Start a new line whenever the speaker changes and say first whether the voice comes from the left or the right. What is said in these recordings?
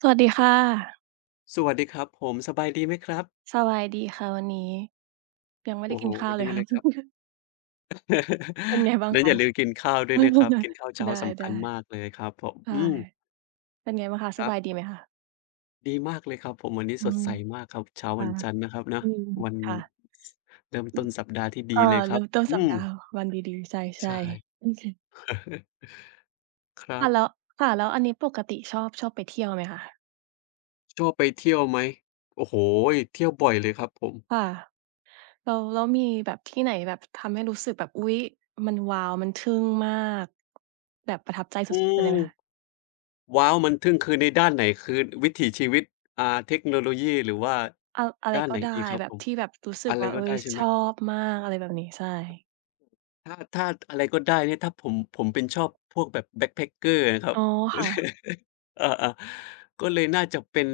right: สวัสดีค่ะ
left: สวัสดีครับผม สบายดีไหมครับ?
right: สบายดีค่ะวันนี้ ยังไม่ไ
left: โ
right: ด
left: อ
right: ้
left: ้
right: ก
left: โ
right: ิ
left: ฮ!
right: นข้าวเล
left: ด
right: ย
left: ี
right: ค
left: เ
right: ่
left: ล
right: ะ
left: ยครับ
right: เป็นไงบ้า
left: แ
right: ง
left: ล้ว
right: ค
left: อ
right: ะ?
left: ย่าลืมกินข้าวด้วยนะครับ กินข้าวเช้
right: ไ
left: า
right: ด้
left: ส
right: ๆ
left: ำ
right: ไ
left: ค
right: ด้
left: ัญมากเลยครับผม อืม
right: เป็นไงบ้างคะ ส
left: ครั
right: บ
left: บ
right: ายดีไหมคะ?
left: ดีมากเลยครับผม วันนี้
right: อื
left: สด
right: ม
left: ใสมากครับ เช้า
right: ค่
left: ว
right: ะ
left: ันจันทร์นะครับน
right: อ
left: ะ
right: ืม
left: วัน
right: ค่ะ
left: ส เริ่ม
right: อื
left: ต้
right: ม
left: นสัปดาห์ที่ด
right: เอ่อ
left: ีเลย
right: เ
left: ค
right: ร
left: ร
right: ิ
left: ั
right: ่
left: บ
right: มต้น
left: อื
right: สัปดาห
left: ม
right: ์ วันดี ๆ ใช
left: ใช
right: ่
left: ่
right: ๆ
left: ครั
right: ค่ะ
left: บ
right: แล้ว ค่ะ แล้วอันนี้ปกติ ชอบ ชอบไปเที่ยวไหมคะ?
left: ชอบไปเที่ยวไหม? โอ้โฮ! เที่ยวบ่อยเลยครับผม
right: ค่ะ แล้ว แล้วมีแบบที่ไหนแบบทำให้รู้สึกแบบ อุ๊ย! มันว้าว มันทึ่งมาก แบบประทับใจส
left: อ
right: ุ
left: ื
right: ด ๆ ไป
left: ม
right: เลยไหมคะ?
left: ว้าว! มันทึ่ง คือในด้านไหน คือวิถีชีวิต อ่า เทคโนโลยี หรือว่า
right: เอา อะไ
left: ด
right: ร
left: ้านไ
right: ก
left: ห
right: ็
left: น
right: ได้
left: ดีครับ
right: แบ
left: ผ
right: บ
left: ม
right: ที่แบบรู้สึ
left: อ
right: ก
left: ะไร
right: ว่า เ
left: ก
right: ฮ
left: ็
right: ้
left: ได้
right: ย
left: ใช่ไ
right: ช
left: หม?
right: อบมากอะไรแบบนี้ ใช่
left: ถ้า ถ้าอะไรก็ได้เนี่ย ถ้าผม ผมเป็น ชอบพวกแบบ backpacker อะครั
right: อ
left: บ
right: ๋อ ค่ะ
left: อา ๆ ก็เลยน่าจะเป็น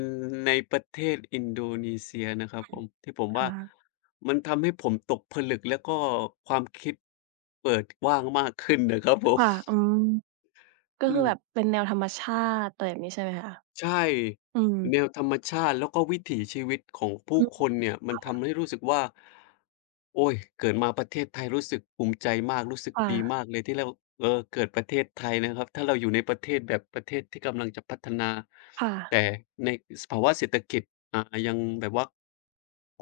left: ในประเทศอินโดนีเซียนะครั
right: อ
left: บ
right: ื
left: ผ
right: ม
left: ม ที่ผมว่
right: เ
left: า
right: หรอคะ?
left: มันทำให้ผมตกผลึก แล้วก็ความคิดเปิดกว้างมากขึ้น นะครับผ
right: ค
left: ม
right: ่ะ อืม ก็
left: อื
right: คือแบ
left: ม
right: บเป็นแนวธรรมชาติ อะไรแบบนี้ใช่ไหมคะ?
left: ใช่
right: อืม
left: แนวธรรมชาติ แล้วก็วิถีชีวิตของผ
right: อ
left: ู
right: ื
left: ้
right: ม
left: คนเนี่ย ม
right: ค
left: ัน
right: ่ะ
left: ทำให้รู้สึกว่า โอ๊ย เกิดมาประเทศไทยรู้สึกภูมิใจมาก รู้สึก
right: ค่
left: ดี
right: ะ
left: มากเลยที่เรา เออ เกิดประเทศไทยนะครับ ถ้าเราอยู่ในประเทศที่แบบประเทศที่กำลังจะพัฒนา
right: ค่
left: แ
right: ะ
left: ต่ในสภาวะเศรษฐกิจ อ่า ยังแบบว่า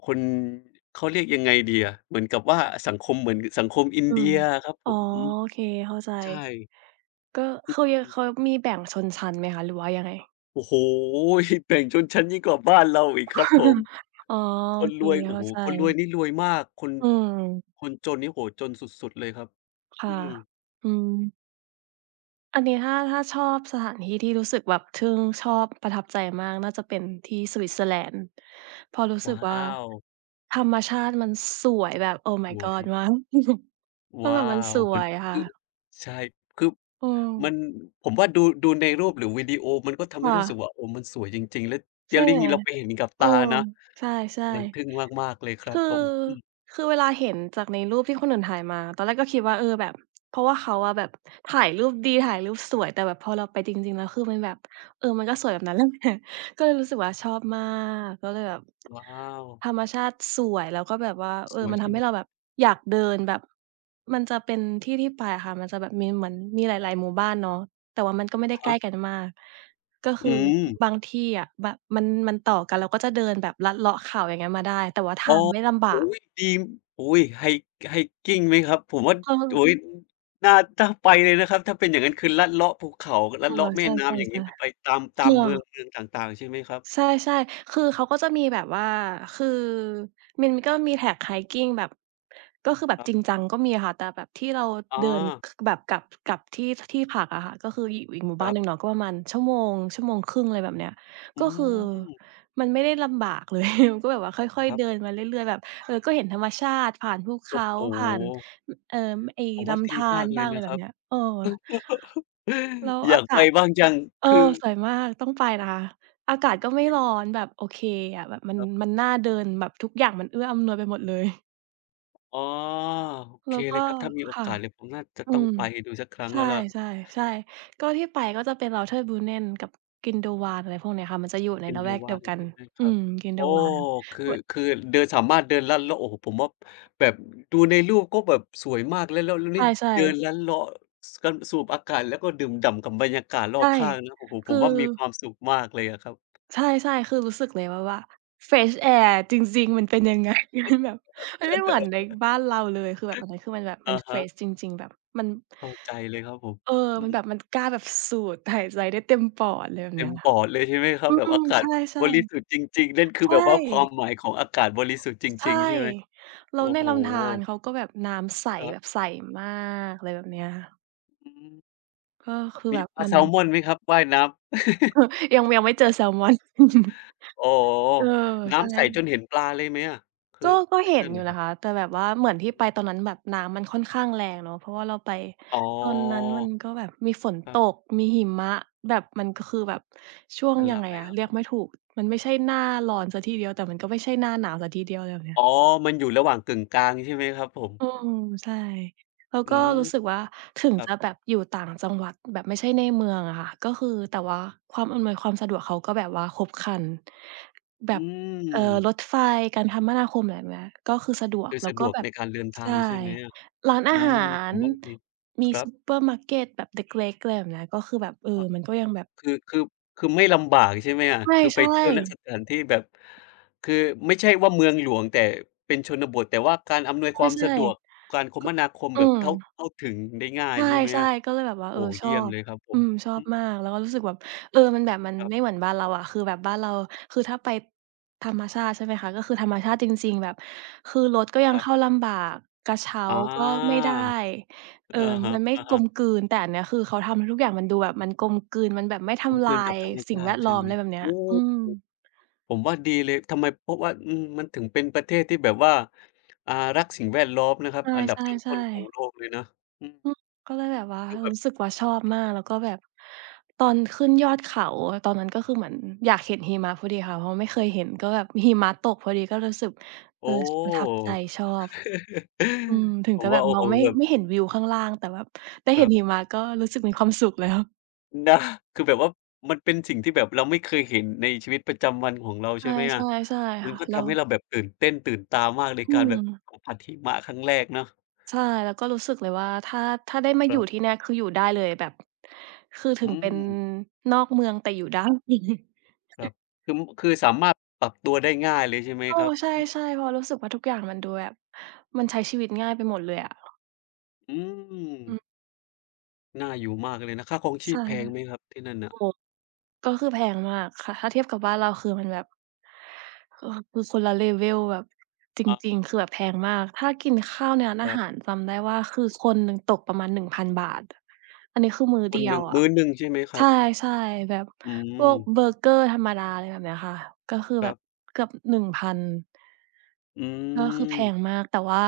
left: คน เขาเรียกยังไงดีอะ เหมือนกับว่า สังคมเหมือนสังคมอิ
right: อ
left: น
right: ื
left: เดี
right: ม
left: ยอะครับ
right: อ
left: ผ
right: ๋อ
left: ม อืม
right: โอเค เข้าใจ
left: ใช่
right: ก็
left: อ
right: คือ ย
left: ื
right: เ
left: ม
right: ขามีแบ่งชนชั้นไหมคะ หรือว่ายังไง?
left: โอ้โฮ! แบ่งชนชั้นยิ่งกว่าบ้านเราอีกครับผม
right: อ๋อ
left: ค
right: โอ
left: น
right: เค
left: รวย โอ
right: เข
left: ้
right: ้า
left: โฮ
right: ใ
left: คนรวย
right: จ
left: นี่รวยมาก คน
right: อืม
left: คนจนนี่ โอ้โฮ จนสุด ๆ เลยครับ
right: ค่
left: อ
right: ะ
left: ืม
right: อืม อันนี้ถ้า ถ้าชอบสถานที่ ที่รู้สึกแบบทึ่ง ชอบ ประทับใจมาก น่าจะเป็นที่ Switzerland เพราะรู้ส
left: ว
right: ึ
left: ้
right: ก
left: า
right: ว่า
left: ว!
right: ธรรมชาติมันสวยแบบ Oh my
left: ว
right: God
left: อย
right: มาก ก็
left: ว
right: แ
left: ้
right: บ
left: า
right: บมันส
left: ว
right: ว
left: มัน
right: ยค่
left: อือ
right: ะ
left: ใช่ คือ
right: อืม
left: มัน ผมว่าดู ดูในรูปหรือวิดีโอ มันก็ทำ
right: ค
left: ให้
right: ่
left: รู้สึ
right: ะ
left: กว่า โอ้ มันสวยจริง ๆ แล้ว
right: ใ
left: อ
right: ช
left: ย่า
right: ่
left: งนี้ที่เราไปเห็นนี่กับ
right: เ
left: ต
right: ออ
left: านะ
right: ใช่
left: มันทึ่งมาก ๆ เลยค
right: ๆ
left: ร
right: ค
left: ับ
right: ือ
left: ผม อืม
right: คือเวลาเห็นจากในรูปที่คนอื่นถ่ายมา ตอนแรกก็คิดว่า เออ แบบ เพราะว่าเขาอะแบบถ่ายรูปดี ถ่ายรูปสวย แต่แบบพอเราไปจริง ๆ แล้วคือมันแบบ เออ มันก็สวยแบบนั้น นั่นแหละ ก็เลยรู้สึกว่าชอบมาก ก็เลยแบบ
left: ว้าว
right: ธรรมชาติสวยแล้วก็แบบว่า เอ
left: ส
right: อ
left: วย
right: มัน
left: ใช
right: ท
left: ่
right: ำ
left: ไ
right: ให
left: ห
right: ้
left: ม?
right: เราแบบอยากเดินแบบ มันจะเป็นที่ ที่ไปอะค่ะ มันจะแบบมีเหมือน มีหลาย ๆ หมู่บ้านเนาะ แต่ว่ามันก็ไม่ได
left: อ
right: ้
left: ะ
right: ใก
left: ฮ
right: ล
left: ะ
right: ้กันมาก ก็ค
left: อื
right: ือ
left: ม
right: บางที่อะ แบบมัน มันต่อกัน เราก็จะเดินลัดเลาะเขาอย่างเงี้ยมาได้ แต่ว่าท
left: อ๋
right: า
left: อ
right: งไม่ลำบ
left: โ
right: า
left: อ้
right: ก
left: โฮ ดี โอ๊ย! hi hiking ไหมครับ ผมว่า
right: อื
left: โ
right: ม
left: อ้โฮ น่า น่าไปเลยนะครับ ถ้าเป็นอย่างงั้นคือลัดเลาะภูเขา ลั
right: ก
left: ด
right: ลั
left: เล
right: ว
left: าะแม
right: ใ
left: ่
right: ช่
left: น้ำ อย่
right: ๆ
left: างงี้ มันไปตาม ต
right: ๆ ก
left: า
right: ล
left: ม
right: ัว
left: เมือง เมืองต่างๆ ใช่ไหมครับ?
right: ใช่ ๆ คือเขาก็จะมีแบบว่า คือมันก็มี trek hiking แบบ ก็คือแบบ
left: ครับ
right: จริงจังก็มีค่ะ แต่แบบที่เรา
left: อ
right: เดิน
left: า
right: ค แบบกลับ กลับที่ ที่พักอะค่ะ ก็คืออยู่อีกหมู่
left: ค
right: บ้า
left: ร
right: น
left: ั
right: ห
left: บ
right: นึ่งเนาะ ก็ประมาณชั่วโมง ชั่วโมงครึ่ง อะไรแบบเนี้ย
left: อื
right: ก็คือ
left: ม
right: มันไม่ได้ลำบาก เลย ก็แบบว่าค่อย
left: คร
right: ๆ
left: ั
right: เ
left: บ
right: ดินมาเรื่อย ๆ แบบ เออ ก็เห็นธรรมชาติ ผ่านภูเข
left: โอ้
right: า
left: โ
right: ผ่าน
left: ฮ!
right: เอ่อ ไอ้
left: ผม
right: ล
left: ว่าด
right: ำธ
left: ี
right: า
left: มา
right: ร
left: กเ
right: บ
left: ล
right: ้าง
left: ย
right: อะไ
left: น
right: ร
left: ะ
right: แบ
left: ครั
right: บเ
left: บ
right: นี้ย เออ แล้ว
left: อย
right: อา
left: าก
right: ก
left: ไ
right: า
left: ป
right: ศ
left: บ้างจัง
right: เออ
left: คือ
right: สวยมากต้องไปนะคะ อากาศก็ไม่ร้อน แบบโอเคอะ แบบมัน
left: ครับ
right: มันน่าเดิน แบบทุกอย่างมันเอื้ออำนวยไปหมดเลย
left: อ๋อ โอ
right: แ
left: เ
right: ล
left: ค
right: ้วก
left: เล
right: ็
left: ยครับ ถ้ามีโอ
right: ค่ะ
left: กาสเลย ผมน่าจะ
right: อื
left: ต้อง
right: ม
left: ไปดูสักครั้
right: ใ
left: ง
right: ช
left: แล้วล่ะ
right: ่ ๆ ๆ ก็ที่ไป ก็จะเป็น Lauterbrunnen กับ Grindelwald อะไรพวกนี้ค่ะ มันจะอยู่ในละแวกเดียว
left: Grindelwald
right: กั
left: ใ
right: น
left: ช่ไหมค
right: อื
left: รับ
right: ม
left: โอ้
right: Grindelwald
left: คือ
right: แวะ
left: คือเดิน สามารถเดินลัดเลาะ โอ้โฮ ผมว่าแบบ อ ดูในรูปก็แบบสวยมาก แล้ว แล้ว แล้ว
right: ใ
left: นี่
right: ช่
left: เดิ
right: ๆ
left: นลัดเลาะ อ ส กัน สูบอากาศ แล้วก็ดื่มด่ำกับบรรยากาศร
right: ใช
left: อ
right: ่
left: บข้างนะ โอ้โฮ
right: ค
left: ผ
right: ือ
left: มว่ามีความสุขมากเลยอะครับ
right: ใช่ ๆ คือ รู้สึกเลยว่า ว่า fresh air อะ จริง ๆ มันเป็น ยังไง มันแบบ มันไม่เหมือนในบ้านเราเลย คือแบบ อันนั้นคือมันแบบ มั
left: อ
right: น
left: ะ
right: เฟ
left: ฮ
right: ร
left: ะ
right: ช จริง ๆ แบบมัน
left: เข้าใจเลยครับผม
right: เออ
left: อื
right: มัน
left: ม
right: แบบ มันกล้าแบบสูดหายใจได้เต็มปอด อะไรแบบ
left: เต
right: เน
left: ็
right: ี้
left: ม
right: ย
left: ปอดเลยใช่ไหมครั
right: อื
left: บ แบบ
right: ม
left: อากา
right: ใช
left: ศ
right: ่ ๆ
left: บริสุทธิ์จริง ๆ นั่นคื
right: ใ
left: อ
right: ช
left: แ
right: ่
left: บบว่าความหมายของอากาศบริสุทธิ์จ
right: ใช
left: ร
right: ่
left: ิง ๆ ใช่ไหม?
right: แ
left: โ
right: ล้
left: อ้
right: วใน
left: โฮ
right: ลำธารเขาก็แบบน้ำใส
left: ครั
right: แ
left: บ
right: บบใสมาก อะไรแบบเนี้ยค่ะ
left: อืม
right: ก็คือ
left: ม
right: แ
left: ี
right: บบ
left: ปลา
right: มั
left: แ
right: น
left: ซมอนไหมครับ ว่ายน้ำ
right: ยัง ยังไม่เจอแซมอน
left: อ๋อ
right: เออ
left: น
right: ใ
left: ้
right: ช่
left: ำใสจน
right: ล
left: เห็นปลาเลยไหมอะ คื
right: ก
left: อ
right: ็ ก็
left: ท
right: เห
left: ี่
right: ็
left: น
right: น
left: ั่น
right: อยู
left: น
right: ่
left: ่ะค
right: น
left: ร
right: ะ
left: ับ?
right: คะ แต่แบบว่าเหมือนที่ไปตอนนั้นแบบน้ำมันค่อนข้างแรงเนาะ เพราะว่าเราไป
left: อ๋อ
right: ตอนนั้นมันก็แบบมีฝน
left: ครั
right: ต
left: บ
right: ก มีหิมะ แบบ มันก็คือ แบบช่วง
left: มัน
right: ยั
left: ล
right: ง
left: า
right: ไง
left: ย
right: อ
left: แ
right: ะ
left: ล้ว
right: เรี
left: ค
right: ย
left: รั
right: ก
left: บ
right: ไม่ถูก มันไม่ใช่หน้าร้อนเสียทีเดียว แต่มันก็ไม่ใช่หน้าหนาวเสียทีเดียว ไรแบบเนี้
left: อ
right: ย
left: ๋อ มันอยู่ระหว่างกึ่งกลาง ใช่ไหมครับผม?
right: อืม ใช่ แล้ว
left: อ
right: ก
left: ื
right: ็
left: ม
right: รู้สึกว่า ถึง
left: ครั
right: จ
left: บ
right: ะแบบอยู่ต่างจังหวัด แบบไม่ใช่ในเมืองอะค่ะ ก็คือ แต่ว่าความอำนวยความสะดวกเขาก็แบบว่าครบครัน แบ
left: อื
right: บ เอ่อ
left: ม
right: รถไฟ การคมนาคม แบบเนี้ย ก็คือสะดว
left: ค
right: ก
left: ือ
right: แล้
left: ส
right: ว
left: ะ
right: ก
left: ด
right: ็
left: วก
right: แบ
left: ใ
right: บ
left: นการเดินท
right: ใช
left: า
right: ่
left: งใช่ไหมอะ
right: ร้านอ
left: อื
right: าหา
left: ม ผ
right: ร
left: มว่าดี
right: มี
left: ครั
right: ซู
left: บ
right: เปอร์มาร์เกตแบบ เล็ก ๆ อะไรแบบนี้ ก็คือแบบ เอ่
left: อ
right: อ
left: า
right: มันก็ยังแบบ
left: คือ คือ คือไม่ลำบากใช่ไหมอะ คือ
right: ใ
left: ไ
right: ช
left: ป
right: ่
left: เที่ยว ณ
right: ๆ
left: สถานที่แบบ คือไม่ใช่ว่า เมืองหลวง แต่เป็นชนบท แต่ว่าการอำนวยความ
right: ใช
left: ส
right: ่
left: ะดวก การค
right: ๆ คึ
left: มนาคม
right: อื
left: แบบเข้า
right: ม
left: เข้าถึงได้ง่า
right: ใ
left: ย ใช่ไหม
right: ช่
left: อะ
right: ๆ ก็เลยแบบว่า
left: โอ
right: เอ
left: ้
right: อ
left: โฮ
right: ช
left: เยี
right: อ
left: ่ยม
right: บ
left: เลยครับผ
right: อื
left: ม
right: ม ชอ
left: อื
right: บ
left: ม
right: มาก
left: อ
right: แล้วก็รู้สึกแบบ เออ มันแบบ มัน
left: ครับ
right: ไม่เหมือนบ้านเราอะ คือแบบบ้านเรา คือถ้าไปธรรมชาติใช่ไหมคะ ก็คือธรรมชาติจริง ๆ แบบ คือรถก็ยั
left: ค
right: ง
left: รั
right: เข
left: บ
right: ้าลำบาก กระเช้า
left: อา
right: ก็ไม่ได้ เอ่อ
left: อะฮ
right: มันไม่กล
left: ะ ๆ
right: มกลืน แต่อันเนี้ยคือเขาทำให้ทุกอย่างมันดูแบบ มันกลมกลืน มันแบบไม่ท
left: กลม
right: ำล
left: กล
right: า
left: ืนกับ
right: ย
left: ธรรม
right: สิ
left: ช
right: ่ง
left: า
right: แว
left: ติ
right: ด
left: ใ
right: ล
left: ช
right: ้
left: ่
right: อม
left: ไห
right: อ
left: ม
right: ะไรแบบเนี้
left: โอ
right: ย
left: ้โฮ
right: อืม
left: ผมว่าดีเลย ทำไม เพราะว่า อืม มันถึงเป็นประเทศที่แบบว่า อา รักสิ่งแวดล้อมนะครับ
right: ใ
left: อันดับต
right: ช่
left: ้น ๆ ของโ
right: ๆ ๆ
left: ลกเลยนะ อืม
right: อืม ก็เลยแบบว่า
left: คือแบ
right: ร
left: บ
right: ู้สึกว่าชอบมาก
left: [unintelligible]
right: แล้วก็แบบตอนขึ้นยอดเขา ตอนนั้นก็คือ เหมือนอยากเห็นหิมะพอดีค่ะ เพราะว่าไม่เคยเห็น ก็แบบหิมะตกพอดี ก็รู้สึก
left: โ
right: เ
left: อ
right: อ่อ
left: ้
right: ช ประทับใจ ชอบ อืม ถึง
left: ผ
right: จ
left: ม
right: ะ
left: ว
right: แบ
left: ่า
right: บ
left: โอ้
right: มอ
left: โฮ
right: งไม่
left: แบบ
right: ไม่เห็นวิวข้างล่าง แต่แบบได้
left: ค
right: เห
left: ร
right: ็น
left: ับ
right: หิมะก็รู้สึกมีความสุข แล้ว
left: นะ คือแบบว่ามันเป็นสิ่งที่แบบเราไม่เคยเห็นในชีวิตประจำวันของเรา
right: ใ
left: ใช่ไหมอะ
right: ช่ ๆ ๆ
left: มั
right: ค
left: น
right: ่ะ
left: ก็
right: เร
left: ทำให
right: า
left: ้เราแบบตื่นเต้นตื่นตามากใน
right: อื
left: การแบบ
right: ม
left: สัมผัสหิมะครั้งแรกเนาะ
right: ใช่ แล้วก็รู้สึกเลยว่า ถ้า ถ้าได้มา
left: ค
right: อย
left: ร
right: ู่
left: ับ
right: ที่เนี่ย คืออยู่ได้เลยแบบ คือถึ
left: อื
right: งเป็น
left: ม
right: นอกเมืองแต่อยู่ ได้
left: ครับ คือ ม คือสามารถปรับตัวได้ง่ายเลยใช่ไหม
right: เออ
left: ครับ?
right: ใ
left: อืม
right: ช่ ๆ เพราะรู้สึกว่า ทุกอย่างมันดูแบบ มันใช้ชีวิตง่ายไปหมดเลยอะ
left: อื
right: อื
left: ม
right: ม
left: น่าอยู่มากเลยนะ ค่าครองช
right: ใ
left: ี
right: ช
left: พ
right: ่
left: แพงไหมครับที่นั่นน่
right: โอ
left: ะ?
right: ้โฮ ก็คือแพงมากค่ะ ถ้าเทียบกับบ้านเราคือมันแบบ คือ คือคนละ level แบบ จ
left: อะ
right: ริง ๆ คือแบบแพงมาก ถ้ากินข้าวในร้าน
left: ค
right: อา
left: รั
right: ห
left: บ
right: ารจำได้ว่า คือคนหนึ่งตกประมาณ ฿1,000 อันนี้คือมื้อ
left: ค
right: เด
left: น
right: ี
left: ห
right: ย
left: นึ
right: ว
left: ่ง
right: อ
left: ม
right: ะ
left: ื้อหนึ่งใช่ไหมค
right: ใ
left: รับ?
right: ช่ ๆ แบบ
left: อื
right: พวก
left: ม
right: เบอร์เกอร์ธรรมดา อะไรแบบนี้ค่ะ ก็คือ
left: ค
right: แ
left: ร
right: บ
left: ั
right: บ
left: บ
right: เกือบ 1,000
left: อื
right: ก็คือแพ
left: ม
right: งมาก แต่ว่า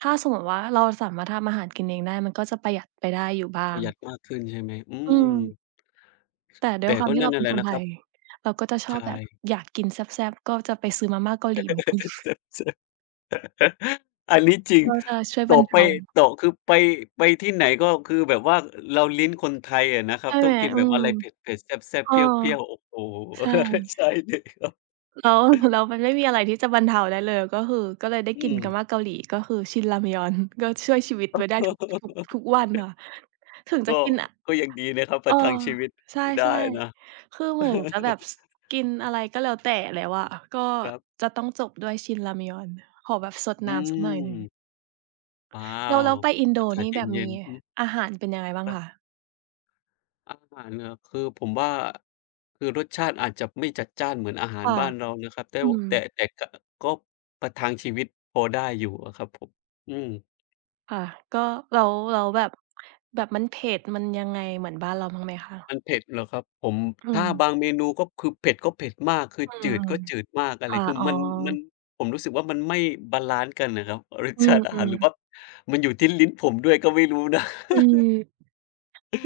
right: ถ้าสมมติว่า เราสามารถทำอาหารกินเองได้มันก็จะประหยัดไปได้อยู่บ้า
left: ปร
right: ง
left: ะหยัดมากขึ้นใช่ไหม? อื
right: อื
left: ม
right: ม แต่ด้
left: แต
right: วย
left: ่
right: ควา
left: ก
right: ม
left: ็
right: ที่
left: นั
right: เ
left: ่
right: รา
left: น
right: เ
left: น
right: ป
left: ั่
right: ็
left: น
right: น
left: แหล
right: ค
left: ะ
right: น
left: นะ
right: ไท
left: ครั
right: ย
left: บ
right: เราก็จะช
left: ใช
right: อบแบบ
left: ่
right: อยากกินแซ่บ ๆ ก็จะไปซื้อมาม่าเกาหลีมา กิน
left: อันนี้จริง
right: ก็จะช่วย
left: ต
right: บ
left: ่
right: ร
left: อ
right: รเ
left: ไ
right: ท
left: ป
right: า
left: ต่อคือไป ไปที่ไหน ก็คือแบบว่าเราลิ้นคนไทยอะนะครั
right: ใช
left: บ
right: ่
left: ต
right: ไ
left: ้อ
right: หม
left: งกิน
right: อื
left: แบบอ
right: ม
left: ะไรเผ็ด ๆ แซ่
right: เ
left: บ
right: อ
left: ๆ เ
right: อ
left: ปรี้ยว ๆ โอ้โฮ!
right: ใช่
left: ใช่เลยครับ
right: แล้ว แล้วมันไม่มีอะไรที่จะบรรเทาได้เลย ก็คือ ก็เลยได้
left: อื
right: กินมา
left: ม
right: ม่าเกาหลี ก็คือชินรามยอน ก็ช่วยชีวิตไว้ได้ทุก ทุก ทุกวันค่ะ ถึง
left: ก
right: จะ
left: ็
right: กิน อะ
left: ก็ยังดีนะครับ ป
right: เ
left: ร
right: ออ
left: ะทังชีวิต
right: ใช
left: ได้
right: ่
left: นะ
right: ๆ คือเหมือนจะแบบ ส กินอะไรก็แล้วแต่แล้วอะ ก็
left: ครับ
right: จะต้องจบด้วยชินรามยอนขอแบบซด
left: อื
right: น้ำซักหน่อยหนึ่ง
left: ม อ้า
right: แล้ว แล
left: ว
right: ้วไปอินโด
left: อากา
right: นี
left: ศ
right: ่
left: เ
right: แบบ
left: ย
right: ม
left: ็
right: ี
left: น ๆ อือ
right: อาหารเป็นยังไงบ้าง
left: ครั
right: ค
left: บ
right: ะ?
left: อาหารเหรอ คือผมว่า คือรสชาติอาจจะไม่จัดจ้านเหมือนอาหา
right: ค
left: ร
right: ่ะ
left: บ้านเรานะครับ แต่
right: อื
left: ว แต่
right: ม
left: แต่ ก ก็ประทังชีวิตพอได้อยู่อะครับผม อืม
right: ค่ะ ก็แล้ว แล้วแบบ แบบมันเผ็ด มันยังไง เหมือนบ้านเราบ้างไหมค
left: ม
right: ะ?
left: ันเผ็ดเหรอครับผม?
right: อื
left: ถ้า
right: ม
left: บางเมนูก็คือ เผ็ดก็เผ็ดมาก คือ
right: อื
left: จื
right: ม
left: ดก็จืดมาก อะ
right: ค
left: ไร
right: ่ะ
left: คือ
right: อ๋อ
left: มัน มัน ผมรู้สึกว่า มันไม่บาลันซ์กันน่ะครับ รส
right: อื
left: ชาติอาหาร
right: ม
left: หรือ
right: ๆ
left: ว่ามันอยู่ที่ลิ้นผมด้วย ก็ไม่รู้นะ
right: คือ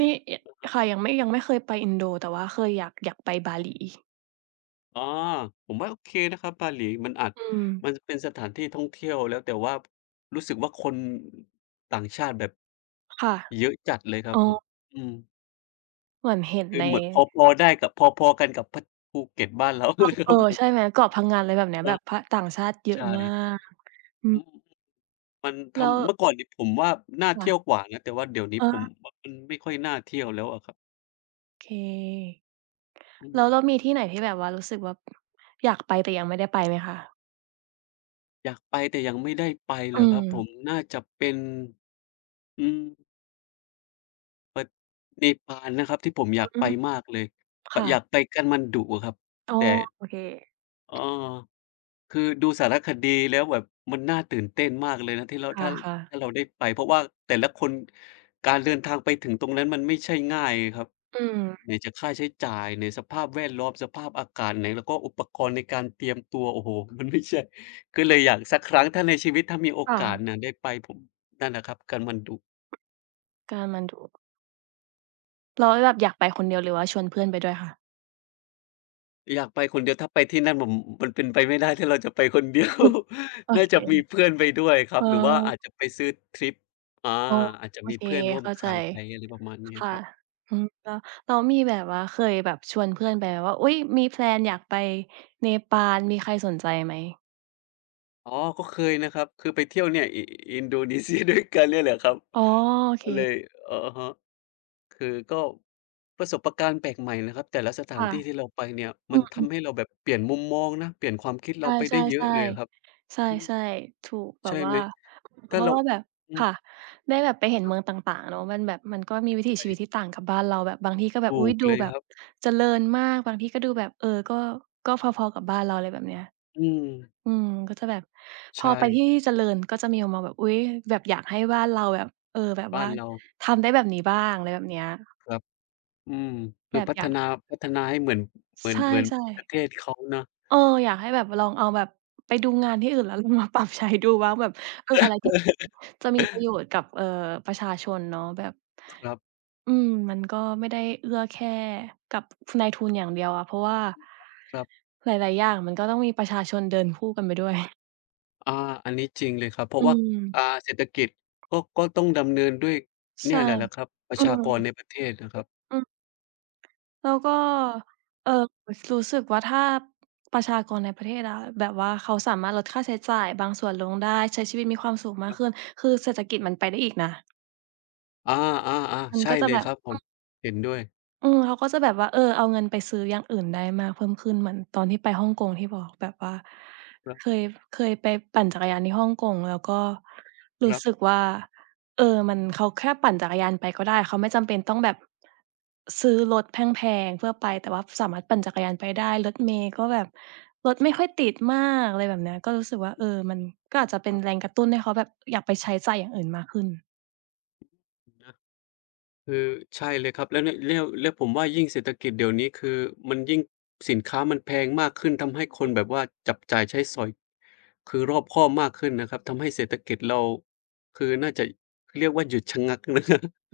right: มี ย
left: เหรอครับ
right: ค่ะ ยังไม่ ยังไม่เคยไปอินโด แต่ว่าเคยอยาก อยากไปบา
left: ครั
right: ห
left: บ
right: ลี
left: อ๋อ ผมว่าโอเคนะครับ บาหลี มันอาจ
right: อืม
left: มันจะเป็นสถานที่ท่องเที่ยวแล้ว แต่ว่ารู้สึกว่า คนต่างชาติแบบ
right: ค่ะ
left: เยอะจัดเลยครั
right: อ
left: บ
right: ๋
left: ผม
right: อ
left: อืม
right: เหมือนเห็น
left: คื
right: ใ
left: อ
right: น
left: เหมือนพอ ๆ ได้กับ พอ ๆ กันกับพัด ภูเก็ตบ้านเรา
right: อ้อ
left: เลยค
right: เอ
left: ร
right: อ
left: ับผ
right: ใช
left: ม
right: ่ไหม เกาะพงัน อะไรแบบเนี้ย
left: เอ
right: แ
left: อ
right: บบ พ ต่างชาติเยอ
left: ใช
right: ะมา
left: ่
right: ก อื
left: อื
right: ม
left: ม มันท
right: แล้ว
left: ำ เมื่อก่อนเนี่ยผมว่า น่า
right: ค
left: เท
right: ่
left: ี
right: ะ
left: ่ยวกว่านะ แต่ว่าเดี๋ยวนี้
right: อ๋อ
left: ผมว่า มันไม่ค่อยน่าเที่ยวแล้วอะครับ
right: เค
left: อื
right: แล้วเร
left: ม
right: ามีที่ไหนที่ แบบว่ารู้สึกแบบอยากไป แต่ยังไม่ได้ ไปไหมคะ?
left: อยากไปแต่ยังไม่ได้ไปเ
right: อ
left: หรอครับผ
right: ืม
left: ม น่าจะเป็น อืม ป เนปาลนะครับ ที่ผมอย
right: อ
left: าก
right: อื
left: ไป
right: อ
left: มากเลย ป
right: ค่
left: อย
right: ะ
left: ากไปกาฐมาณฑุอะครับ
right: อ๋อ
left: แต่
right: โอเค
left: อ้อ คือดูสารคดีแล้วแบบมันน่าตื่นเต้นมากเลยนะ ที่เรา
right: ค
left: ถ้า ร
right: ่ะ ๆ
left: ถ้าเราได้ไป เพราะว่าแต่ละคน การเดินทางไปถึงตรงนั้นมันไม่ใช่ง่ายไงครับ
right: อืม
left: ไหนจะค่าใช้จ่าย ไหนสภาพแวดล้อม สภาพอากาศ ไหนแล้วก็อุปกรณ์ในการเตรียมตัว โอ้โฮ มัน ไม่ใช่ ก็เลยอยากสักครั้ง ถ้าในชีวิต ถ้ามีโอ
right: ค่
left: กาส
right: ะ
left: น่ะได้ไป ผม นั่นแหละครับ กาฐมาณฑุ
right: กาฐมาณฑุ แล้วหลับ อยากไปคนเดียว หรือว่าชวนเพื่อนไปด้วยคะ?
left: อยากไปคนเดียวถ้าไปที่นั่น ผม ม มันเป็นไปไม่ได้ถ้าเราจะไปคน เดียว
right: มุด โอ
left: น่า
right: เค
left: จะมีเพื่อนไปด้วยครั
right: อ๋
left: บ หรือว่าอ
right: อ
left: าจจะไปซื้อทริป อา
right: อ๋อ
left: อาจจะ
right: โอ
left: มี
right: เค
left: เพื่อนร่ว
right: เ
left: ม
right: ข้า
left: ท
right: ใจ
left: างไป อะไรประมาณเนี้ย
right: ค
left: อ
right: ่
left: ะ
right: ะ
left: ครับ
right: อืม แล้ว แล้วมีแบบว่า เคยแบบชวนเพื่อนไปไหม ว่า อุ๊ย! มี แพลน อยากไปเนปาล มีใครสนใจไหม?
left: อ๋อ ก็เคยนะครับ คือไปเที่ยวเนี่ย อิ อินโดนีเซียด้วยกัน เนี่ยแหละครับ
right: อ๋อ โอเ
left: ก็เล
right: ค
left: ย อะฮะ คือก็ประสบการณ์แปลกใหม่นะครับ แต่ละสถา
right: ค่
left: น
right: ะ
left: ที่ ที่เราไปเนี่ย
right: อ
left: ม
right: ื
left: ันท
right: ม ๆ
left: ำให้เราแบบเปลี่ยนมุมมองนะ เปลี่ยนความคิด
right: ใ
left: เ
right: ช
left: ราไปได้เยอะ
right: ่
left: เลยอะครับ
right: ๆ ๆ ใช
left: อืม
right: ่ ๆ ถูกแบ
left: ใช่
right: บว่
left: ไหม?
right: า
left: ถ
right: เพ
left: ้า
right: รา
left: เ
right: ะ
left: รา
right: ว่าแบบ
left: อื
right: ค
left: ม
right: ่ะ ได้แบบไปเห็นเมืองต่าง ๆ เนาะ มันแบบ มันก็มีวิถีชีวิตที่ต่างกับบ้านเรา แบบบางทีก็แบ
left: ถ
right: บ อุ
left: ู
right: ๊ย
left: ก
right: ดู
left: เลย
right: แบ
left: ค
right: บ
left: รับ
right: เจริญมาก บางทีก็ดูแบบ เอ่อ ก็ ก็พอ ๆ กับบ้านเรา ไรแบบเนี้ย
left: อืม
right: อืม ก็จะแบบพ
left: ใช
right: อไปท
left: ่
right: ี่ที่เจริญ ก็จะมีมุมมองแบบ อุ๊ย แบบอยากให้บ้านเราแบบ เอ่อ แบบ
left: บ้
right: ว่
left: า
right: า
left: นเรา
right: ทำได้แบบนี้บ้าง อะไรแบบเนี้ย
left: ครับ อืม ค
right: แบ
left: ือ
right: บ
left: พั
right: อย
left: ฒ
right: าก
left: นา พัฒนาให้เหมือน เหมื
right: ใ
left: อ
right: ช
left: น
right: ่
left: เหมือนประ
right: ๆ
left: เทศเขาเนาะ
right: เออ อยากให้แบบลองเอาแบบ ไปดูงานที่อื่น แล้วลอง มาปรับใช้ดูว่า แบบ เอ่อ อะไรที่จะมีประโยชน์กับ เอ่อ ประชาชนเนาะ แบบ
left: ครับ
right: อืม มันก็ไม่ได้เอื้อแค่กับนายทุนอย่างเดียวอะ เพราะว่า
left: ครับ
right: หลาย ๆ อย่างมันก็ต้องมีประชาชนเดินคู่กันไปด้วย
left: อ่า อันนี้จริงเลยครับ เพร
right: อ
left: าะ
right: ื
left: ว่า อ่
right: ม
left: า เศรษฐกิจก็ ก็ต้องดำเนินด้วยเ
right: ใ
left: น
right: ช
left: ี่
right: ่
left: ยแหละ แหละครับ ปร
right: อ
left: ะ
right: ื
left: ชากร
right: ม
left: ในประเทศนะครับ
right: อืม แล้วก็ เอ่อ ส รู้สึกว่าถ้าประชากรในประเทศอะ แบบว่าเขาสามารถลดค่าใช้จ่ายบางส่วนลงได้ ใช้ชีวิตมีความสุขมา
left: ค
right: ก
left: รับ
right: ขึ้น คือเศรษฐกิจมันไปได้อีกนะ
left: อา
right: ม
left: ๆ
right: ัน
left: ๆ ใช่
right: ก็จะ
left: เล
right: แ
left: ย
right: บบ
left: ครับผ
right: อื
left: ม
right: ม
left: เห็นด้วย
right: อืม เขาก็จะแบบว่า เออ เอาเงินไปซื้ออย่างอื่นได้มากเพิ่มขึ้น เหมือนตอนที่ไปฮ่องกงที่บอกแบบว่า
left: ครับ
right: เคย เคยไปปั่นจักรยานที่ฮ่องกง แล้วก็ร
left: ค
right: ู้
left: รับ
right: สึกว่า เออ มัน เขาแค่ปั่นจักรยานไปก็ได้ เขาไม่จำเป็นต้องแบบซื้อรถแพง ๆ เพื่อไป แต่ว่าสามารถปั่นจักรยานไปได้ รถเมล์ก็แบบ รถไม่ค่อยติดมาก อะไรแบบเนี้ย ก็รู้สึกว่า เออ มันก็อาจจะเป
left: ค
right: ็น
left: รับ
right: แรงกระตุ้นให้เขาแบบอยากไปใช้จ่ายอย่างอื่นมากขึ้น
left: จริงนะ คือใช่เลยครับ แล้วเนี่ย แล้ว แล้วผมว่ายิ่งเศรษฐกิจเดี๋ยวนี้ คือมันยิ่ง สินค้ามันแพงมากขึ้น ทำให้ค
right: อ
left: น
right: ืม
left: แบบว่าจับจ่ายใช้สอย คือรอบคอบมากขึ้นนะครับ ทำให้เศรษฐกิจเรา คือน่าจะเรียกว่าหยุดชะงัก นะ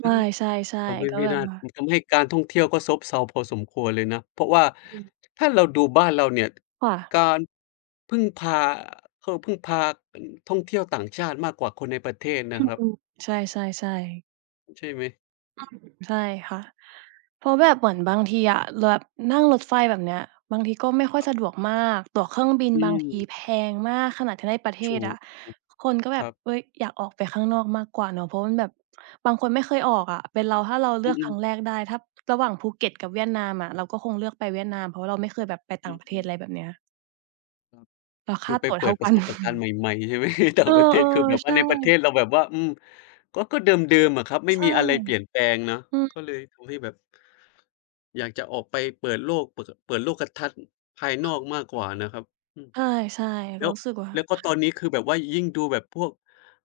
right: ไม่ ใช่
left: ทำให้
right: ๆ ก็
left: ไม่
right: แบ
left: น
right: บ
left: ่า
right: ว่า
left: ทำให้การท่องเที่ยวก็ซบเซาพอสมควรเลยนะ เพราะว่า
right: อืม
left: ถ้าเราดูบ้านเราเนี่ย
right: ค่ะ
left: การ พึ่งพา เขาพึ่งพา ท่องเที่ยวต่างชาติมากกว่าคนในประเทศน
right: อ
left: ะ
right: ื
left: ครับ
right: ม ใช่ ๆ ๆ
left: ใช่ไหม?
right: ใช่ค่ะ เพราะแบบเหมือนบางทีอะ ล แบบนั่งรถไฟแบบเนี้ย บางทีก็ไม่ค่อย
left: ครับ
right: สะดวกมาก ตั๋วเครื่องบิน
left: อื
right: บางที
left: ม
right: แพงมากขนาดที่ในประเท
left: ชู
right: ศ
left: อ
right: อะ คนก็แบ
left: คร
right: บ
left: ับ
right: เฮ้ย อยากออกไปข้างนอกมากกว่าเนาะ เพราะมันแบบบางคนไม่เคยออกอะ เป็นเราถ้าเราเ
left: อ
right: ลือกค
left: ื
right: รั
left: อ
right: ้ง
left: ๆ
right: แรกได้ ถ้าระหว่างภูเก็ตกับเวียดนามอะ เราก็คงเลือกไปเวียดนาม เพราะว่า เราไม่เคยแบบไปต
left: อ
right: ่า
left: ื
right: งประเทศ
left: อ
right: อ
left: ๆ
right: ะไรแบบเนี้ย
left: อืม
right: แล้วค
left: ค
right: ่
left: ื
right: า
left: อ ไป
right: ตั๋ว
left: เป
right: เท
left: ิ
right: ่า
left: ดป
right: ก
left: ร
right: ั
left: ะ
right: น
left: สบประการณ์ใหม่ ๆ ใช่ไหม? ต่
right: เ
left: า
right: อ
left: ง
right: อ
left: ประเทศ คือแบบ
right: ๆ ใ
left: ว
right: ช
left: ่า
right: ่
left: ในประเทศเราแบบว่า อืม ก็ ก็เดิม ๆ อะครับ ไม่
right: ใช่
left: มีอะไรเปลี่ยนแปลงเนาะ
right: อื
left: ก
right: ม
left: ็เลยทำให้แบบ อยากจะออกไปเปิดโลก เปิด ก เปิดโลกทัศน์ ภายนอกมากกว่านะครับ อืม
right: ใช่ ๆ เ
left: แ
right: ร
left: ล้
right: า
left: ว
right: รู้สึกว่
left: แล้
right: า
left: วก็ตอนนี้ คือแบบว่ายิ่งดูแบบพวก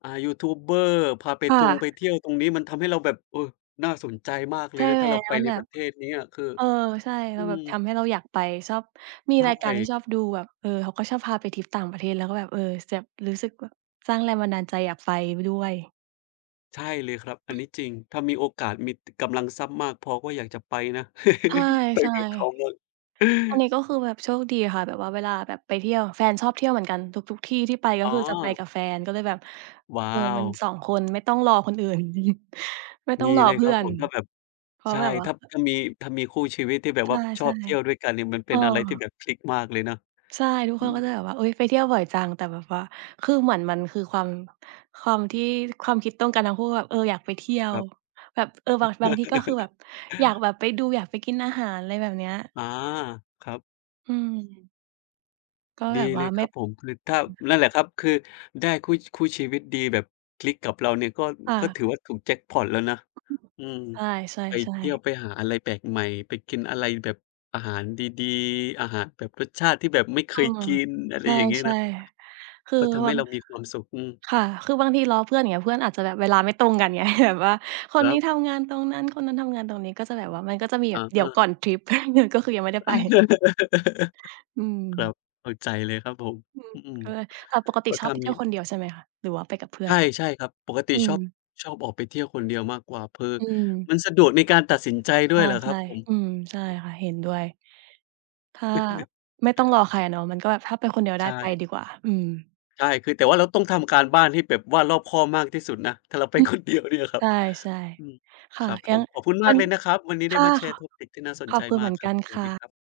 left: อ่า ยูทูบเบอร์ พาไป
right: ค่
left: ทง
right: ะ
left: ไปเที่ยวตรงนี้ มันทำให้เราแบบ เอ่อ น่าสนใจมากเ
right: ใ
left: ล
right: ช
left: ย
right: ่
left: นะ
right: ไ
left: ถ
right: หม?
left: ้าเราไป
right: มัน
left: ใน
right: แบ
left: ป
right: บ
left: ระเทศเนี้ย คือ
right: เออ ใช่ เ
left: อ
right: ร
left: ื
right: าแบ
left: ม
right: บ ทำให้เราอยากไป ชอบ มี
left: ใช
right: รายการที่
left: ่
right: ชอบดูแบบ เออ เขาก็ชอบพาไปทริปต่างประเทศ แล้วก็แบบ เออ แซ่บ รู้สึกแบบสร้างแรงบันดาลใจอยากไป บ ด้วย
left: ใช่เลยครับ อันนี้จริง ถ้ามีโอกาส มี ก กำลังทรัพย์มากพอ ก็อยากจะไปนะ
right: ใ
left: ไป
right: ช่
left: กับเขา
right: ๆ
left: มั่ง
right: อันนี้ ก็คือแบบโชคดีค่ะ แบบว่า เวลาแบบไปเที่ยว แฟนชอบเที่ยวเหมือนกันทุก ๆ ที่ที่ไป ก็
left: อ๋อ
right: คือจะไปกับแฟน ก็เลยแบบ
left: ว้า
right: เออ มัน
left: ว
right: 2 คนไม่ต้องรอคนอื่น ไม่ต้อ
left: ด
right: ง
left: ี
right: รอ
left: เลย
right: เพ
left: ค
right: ื
left: ร
right: ่
left: ับ
right: อ
left: ผ
right: น
left: ม ถ้าแบบ
right: เพรา
left: ใ
right: ะ
left: ช่
right: แบบว่า
left: ถ้า
right: อ
left: ถ้ามี ถ้ามีคู่ชีวิตที่แบบ
right: ใ
left: ว่าช
right: ช
left: อ
right: ่
left: บเที่ยวด้วยกันเนี่ย มัน
right: ๆ
left: เ
right: เ
left: ป
right: อ
left: ็นอะไรที่แ
right: อ
left: บบคลิกมากเลยเนาะ
right: ใช่ ทุก
left: อ
right: ค
left: ื
right: น ก็จะ
left: ม
right: แบบว่า อุ๊ย! ไปเที่ยวบ่อยจัง แต่แบบว่า คือเหมือนมัน คือความ ความที่ ความคิดตรงกันทั้งคู่แบบ เออ อยากไปเที่ยว
left: ครับ
right: แบบ เออ บาง บางทีก็คือแบบ อยากแบบไปดู อยากไปกินอาหาร อะไรแบบเนี้ย
left: อา ครับ
right: อืม ก็
left: ด
right: แ
left: ี
right: บบว
left: เล
right: ่า
left: ย
right: ไ
left: ค
right: ม่
left: รับผม คือถ้า
right: [unintelligible]
left: นั่นแหละครับ คือได้คู่ คู่ชีวิตดีแบบคลิกกับเราเนี่ย ก็
right: ค่ะ
left: ก็ถือว่า ถูกแจ็กพอตแล้วนะ อืม
right: ใช
left: ไป
right: ่
left: เที่ยว
right: ๆ ๆ
left: ไปหาอะไรแปลกใหม่ ไปกินอะไรแบบอาหารดี ๆ อาหารแบบรสชาติที่แบบไม่เ
right: เ
left: ค
right: ออ
left: ยกิน อะไ
right: ใ
left: รอย่างงี้
right: ช
left: น
right: ่
left: ะ
right: ๆ คือ
left: ก็ทำ
right: บ
left: ให
right: า
left: ้
right: ง
left: เรามีความสุข อืม
right: ค่ะ คือบางทีรอเพื่อนอย่างเงี้ย เพื่อนอาจจะแบบ เวลาไม่ตรงกัน ไง แบบว่าค
left: ค
right: น
left: ร
right: น
left: ั
right: ี้
left: บ
right: ทำงานตรงนั้น คนนั้นทำงานตรงนี้ ก็จะแบบว่า มันก็จะมีแ
left: อ
right: บ
left: ะ
right: บ เดี
left: ฮ
right: ๋ยวก
left: ะ
right: ่อนทริป ก็คือยังไม่ได้ไป อื
left: ครั
right: ม
left: บ เข้าใจเลยครับผม
right: อืม
left: อืม
right: เออ แต่ปกติ
left: ก็
right: ช
left: ถ
right: อ
left: ้
right: บ
left: า
right: ไปเท
left: ม
right: ี
left: ี
right: ่ยวคนเดียวใช่ไหมคะ? หรือว่าไปกับเพื่อ
left: ใช
right: น?
left: ่ ๆ ครับ ปกติ
right: อื
left: ช
right: ม
left: อบ ชอบออกไปเที่ยวคนเดียวมากกว่า คือ
right: อืม
left: มันสะดวกในการตัดสินใจด
right: ใ
left: ้วยล่ะค
right: ช
left: รั
right: ่
left: บผม
right: ๆ อืม ใช่ค่ะ เห็นด้วย ถ้าไม่ต้องรอใครอะเนาะ มันก็แบบ ถ้าไปคนเดียวไ
left: ใ
right: ด้
left: ช
right: ไป
left: ่
right: ดีกว่า อืม
left: ใช่ คือ แต่ว่าเราต้องทำการบ้านให้แบบว่ารอบคอบมากที่สุดนะ ถ้าเราไป
right: อืม
left: คนเดียว เนี่ยคร
right: ใ
left: ับ
right: ช่
left: อืม
right: ๆ ค
left: ค
right: ่ะ
left: รับผ
right: ยัง
left: ม ขอบคุณม
right: วั
left: ากเ
right: น
left: ลยนะครับ วันนี้
right: ค
left: ได้
right: ่ะ
left: มาแช
right: ข
left: ร์เทคนิค ที่น่าส
right: ข
left: น
right: อ
left: ใจ
right: บคุณ
left: ม
right: เห
left: า
right: มื
left: ก
right: อน
left: คร
right: ก
left: ั
right: ั
left: บ
right: น
left: สว
right: ค
left: ัส
right: ่
left: ดี
right: ะ
left: ครับ